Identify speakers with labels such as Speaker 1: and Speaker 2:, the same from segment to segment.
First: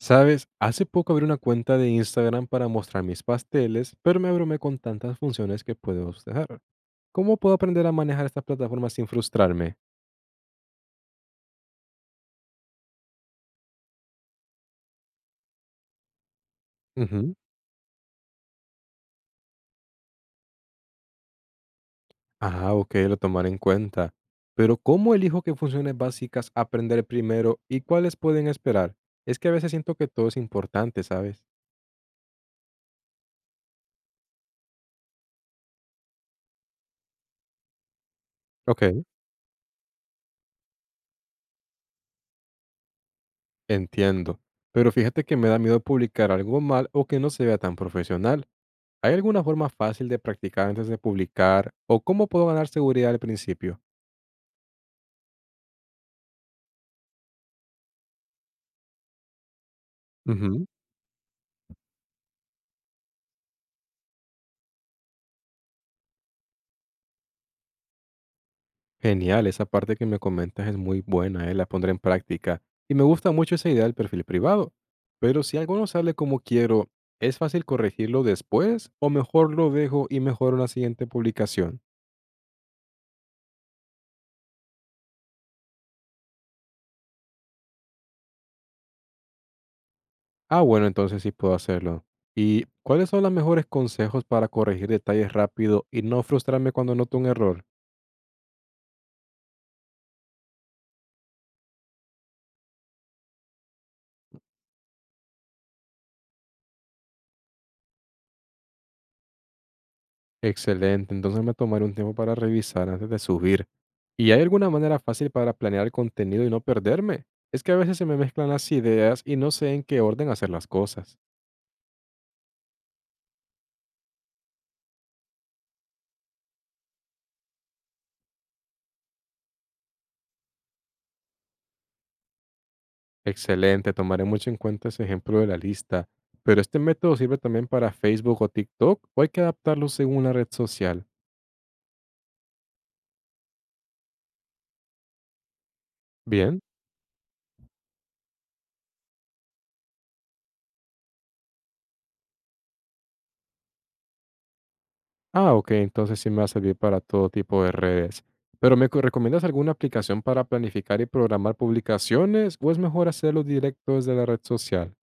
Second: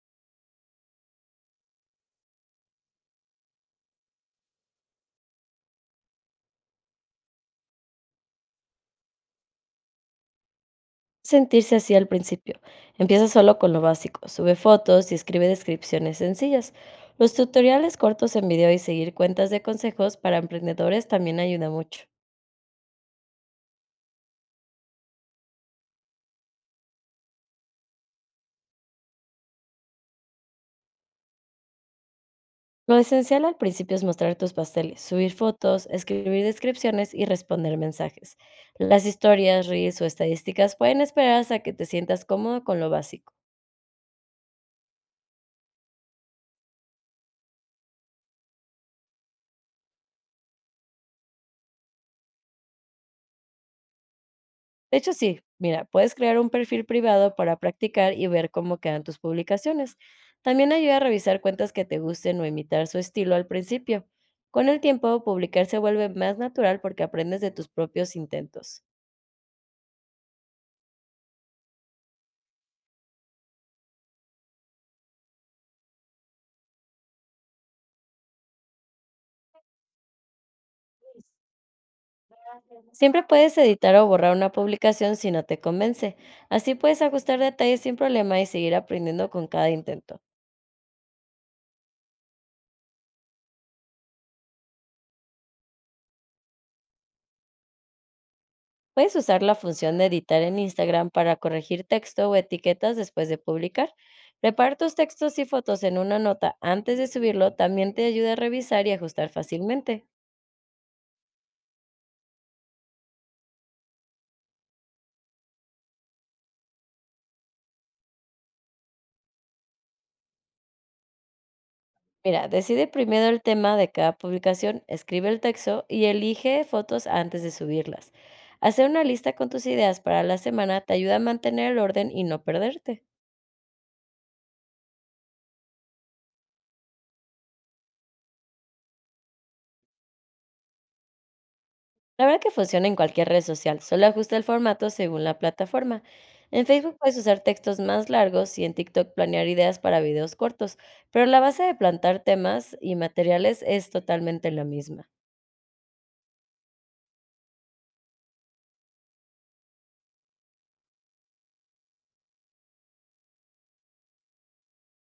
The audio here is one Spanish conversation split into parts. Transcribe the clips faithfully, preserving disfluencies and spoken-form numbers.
Speaker 1: Sabes, hace poco abrí una cuenta de Instagram para mostrar mis pasteles, pero me abrumé con tantas funciones que puedo usar. ¿Cómo puedo aprender a manejar estas plataformas sin frustrarme?
Speaker 2: Sentirse así al principio. Empieza solo con lo básico, sube fotos y escribe descripciones sencillas.
Speaker 1: Ujú.
Speaker 2: Los tutoriales cortos en video y seguir cuentas de consejos para emprendedores también ayuda mucho.
Speaker 1: Ah, ok, lo tomaré en cuenta. Pero ¿cómo elijo qué funciones básicas aprender primero y cuáles pueden esperar? Es que a veces siento que todo es importante, ¿sabes?
Speaker 2: Lo esencial al principio es mostrar tus pasteles, subir fotos, escribir descripciones y responder mensajes.
Speaker 1: Ok.
Speaker 2: Las historias, reels o estadísticas pueden esperar hasta que te sientas cómodo con lo básico.
Speaker 1: Entiendo. Pero fíjate que me da miedo publicar algo mal o que no se vea tan profesional. ¿Hay alguna forma fácil de practicar antes de publicar? ¿O cómo puedo ganar seguridad al principio?
Speaker 2: De hecho, sí, mira, puedes crear un perfil privado para practicar y ver cómo quedan tus publicaciones.
Speaker 1: Ujú.
Speaker 2: También ayuda a revisar cuentas que te gusten o imitar su estilo al principio. Con el tiempo, publicar se vuelve más natural porque aprendes de tus propios intentos.
Speaker 1: Genial, esa parte que me comentas es muy buena, eh, la pondré en práctica. Y me gusta mucho esa idea del perfil privado. Pero si algo no sale como quiero, ¿es fácil corregirlo después o mejor lo dejo y mejoro la siguiente publicación?
Speaker 2: Siempre puedes editar o borrar una publicación si no te convence. Así puedes ajustar detalles sin problema y seguir aprendiendo con cada intento.
Speaker 1: Ah, bueno, entonces sí puedo hacerlo. ¿Y cuáles son los mejores consejos para corregir detalles rápido y no frustrarme cuando noto un error?
Speaker 2: Puedes usar la función de editar en Instagram para corregir texto o etiquetas después de publicar. Preparar tus textos y fotos en una nota antes de subirlo también te ayuda a revisar y ajustar fácilmente.
Speaker 1: Excelente, entonces me tomaré un tiempo para revisar antes de subir. ¿Y hay alguna manera fácil para planear el contenido y no perderme? Es que a veces se me mezclan las ideas y no sé en qué orden hacer las cosas.
Speaker 2: Mira, decide primero el tema de cada publicación, escribe el texto y elige fotos antes de subirlas. Hacer una lista con tus ideas para la semana te ayuda a mantener el orden y no perderte.
Speaker 1: Excelente, tomaré mucho en cuenta ese ejemplo de la lista. Pero este método sirve también para Facebook o TikTok o hay que adaptarlo según la red social.
Speaker 2: La verdad que funciona en cualquier red social, solo ajusta el formato según la plataforma.
Speaker 1: Bien.
Speaker 2: En Facebook puedes usar textos más largos y en TikTok planear ideas para videos cortos, pero la base de plantar temas y materiales es totalmente la misma.
Speaker 1: Ah, ok, entonces sí me va a servir para todo tipo de redes. Pero ¿me co- recomiendas alguna aplicación para planificar y programar publicaciones o es mejor hacerlo directo desde la red social?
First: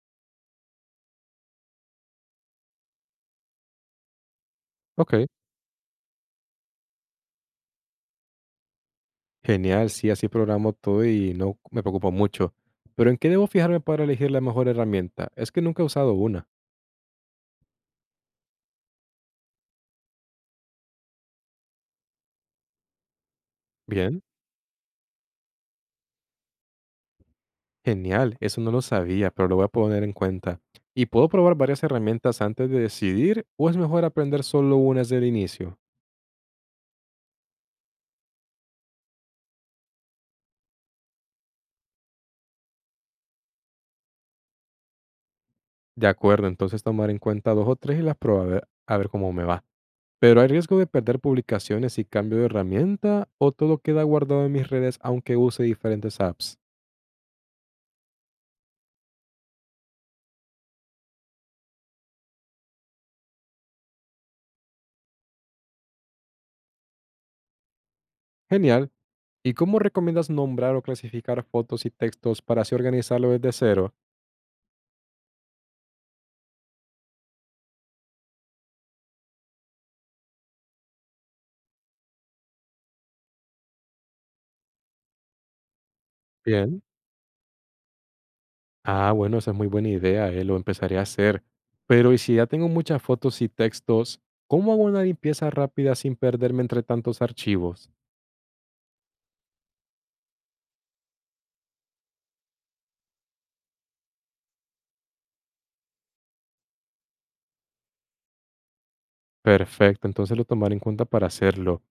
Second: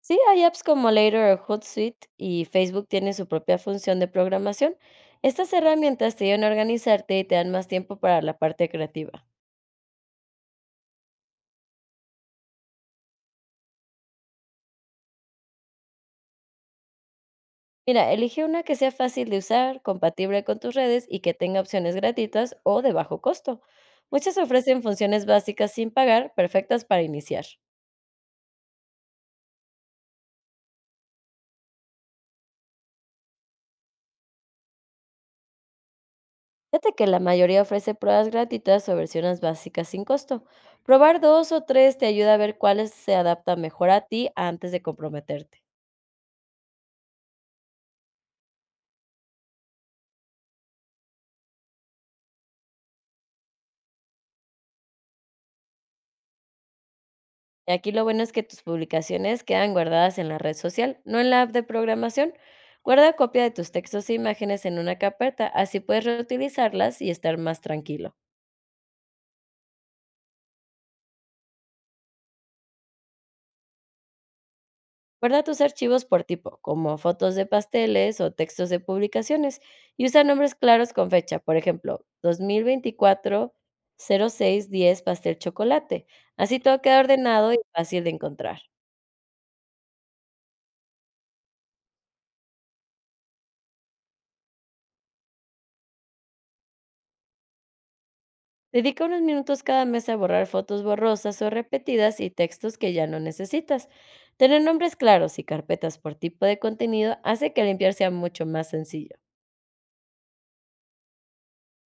Speaker 2: Sí, hay apps como Later o Hootsuite y Facebook tiene su propia función de programación.
Speaker 1: Ok.
Speaker 2: Estas herramientas te ayudan a organizarte y te dan más tiempo para la parte creativa.
Speaker 1: Genial, sí, así programo todo y no me preocupo mucho. Pero ¿en qué debo fijarme para elegir la mejor herramienta? Es que nunca he usado una.
Speaker 2: Mira, elige una que sea fácil de usar, compatible con tus redes y que tenga opciones gratuitas o de bajo costo.
Speaker 1: Bien,
Speaker 2: Muchas ofrecen funciones básicas sin pagar, perfectas para iniciar.
Speaker 1: genial, eso no lo sabía, pero lo voy a poner en cuenta. ¿Y puedo probar varias herramientas antes de decidir o es mejor aprender solo una desde el inicio?
Speaker 2: Fíjate que la mayoría ofrece pruebas gratuitas o versiones básicas sin costo. Probar dos o tres te ayuda a ver cuáles se adaptan mejor a ti antes de comprometerte.
Speaker 1: De acuerdo, entonces tomar en cuenta dos o tres y las probar a ver, a ver cómo me va. Pero ¿hay riesgo de perder publicaciones si cambio de herramienta o todo queda guardado en mis redes aunque use diferentes apps?
Speaker 2: Y aquí lo bueno es que tus publicaciones quedan guardadas en la red social, no en la app de programación. Guarda copia de tus textos e imágenes en una carpeta, así puedes reutilizarlas y estar más tranquilo.
Speaker 1: Genial. ¿Y cómo recomiendas nombrar o clasificar fotos y textos para así organizarlo desde cero?
Speaker 2: Guarda tus archivos por tipo, como fotos de pasteles o textos de publicaciones, y usa nombres claros con fecha, por ejemplo, dos mil veinticuatro cero seis diez pastel chocolate. Así todo
Speaker 1: Bien.
Speaker 2: queda ordenado y fácil de encontrar.
Speaker 1: Ah, bueno, esa es muy buena idea, eh, lo empezaré a hacer. Pero ¿y si ya tengo muchas fotos y textos, cómo hago una limpieza rápida sin perderme entre tantos archivos?
Speaker 2: Dedica unos minutos cada mes a borrar fotos borrosas o repetidas y textos que ya no necesitas. Tener nombres claros y carpetas por tipo de contenido hace que limpiar sea mucho más sencillo.
Speaker 1: Perfecto, entonces lo tomaré en cuenta para hacerlo.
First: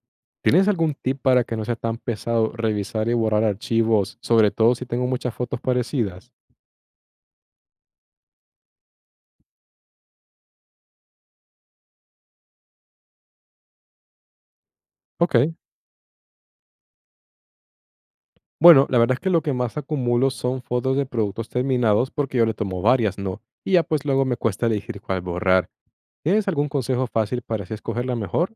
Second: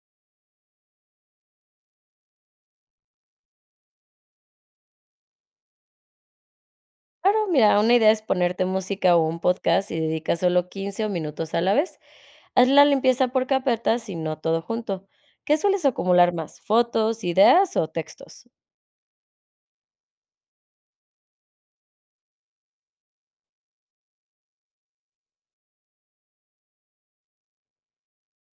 Speaker 1: ¿Tienes algún tip para que no sea tan pesado revisar y borrar archivos, sobre todo si tengo muchas fotos parecidas?
Speaker 2: Claro, mira, una idea es ponerte música o un podcast y dedica solo quince o minutos a la vez. Haz la limpieza por carpetas y no todo junto.
Speaker 1: Ok.
Speaker 2: ¿Qué sueles acumular más? ¿Fotos, ideas o textos?
Speaker 1: Bueno, la verdad es que lo que más acumulo son fotos de productos terminados porque yo le tomo varias, ¿no? Y ya pues luego me cuesta elegir cuál borrar. ¿Tienes algún consejo fácil para así escoger la mejor?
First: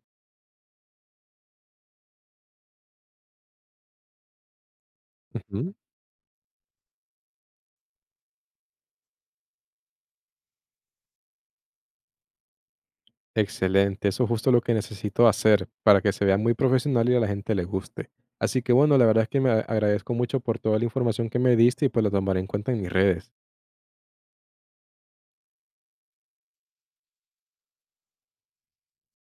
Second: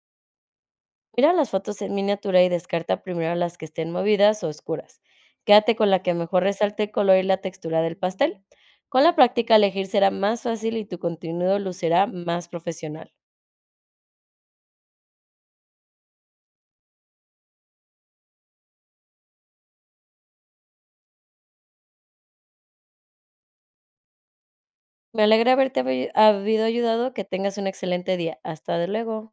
Speaker 2: Mira las fotos en miniatura y descarta primero las que estén movidas o oscuras.
Speaker 1: Ujú.
Speaker 2: Quédate con la que mejor resalte el color y la textura del pastel. Con la práctica elegir será más fácil y tu contenido lucirá más profesional.
Speaker 1: Excelente, eso es justo lo que necesito hacer para que se vea muy profesional y a la gente le guste. Así que bueno, la verdad es que me a- agradezco mucho por toda la información que me diste y pues la tomaré en cuenta en mis redes.
Speaker 2: Me alegra haberte habi- habido ayudado, que tengas un excelente día. Hasta de luego.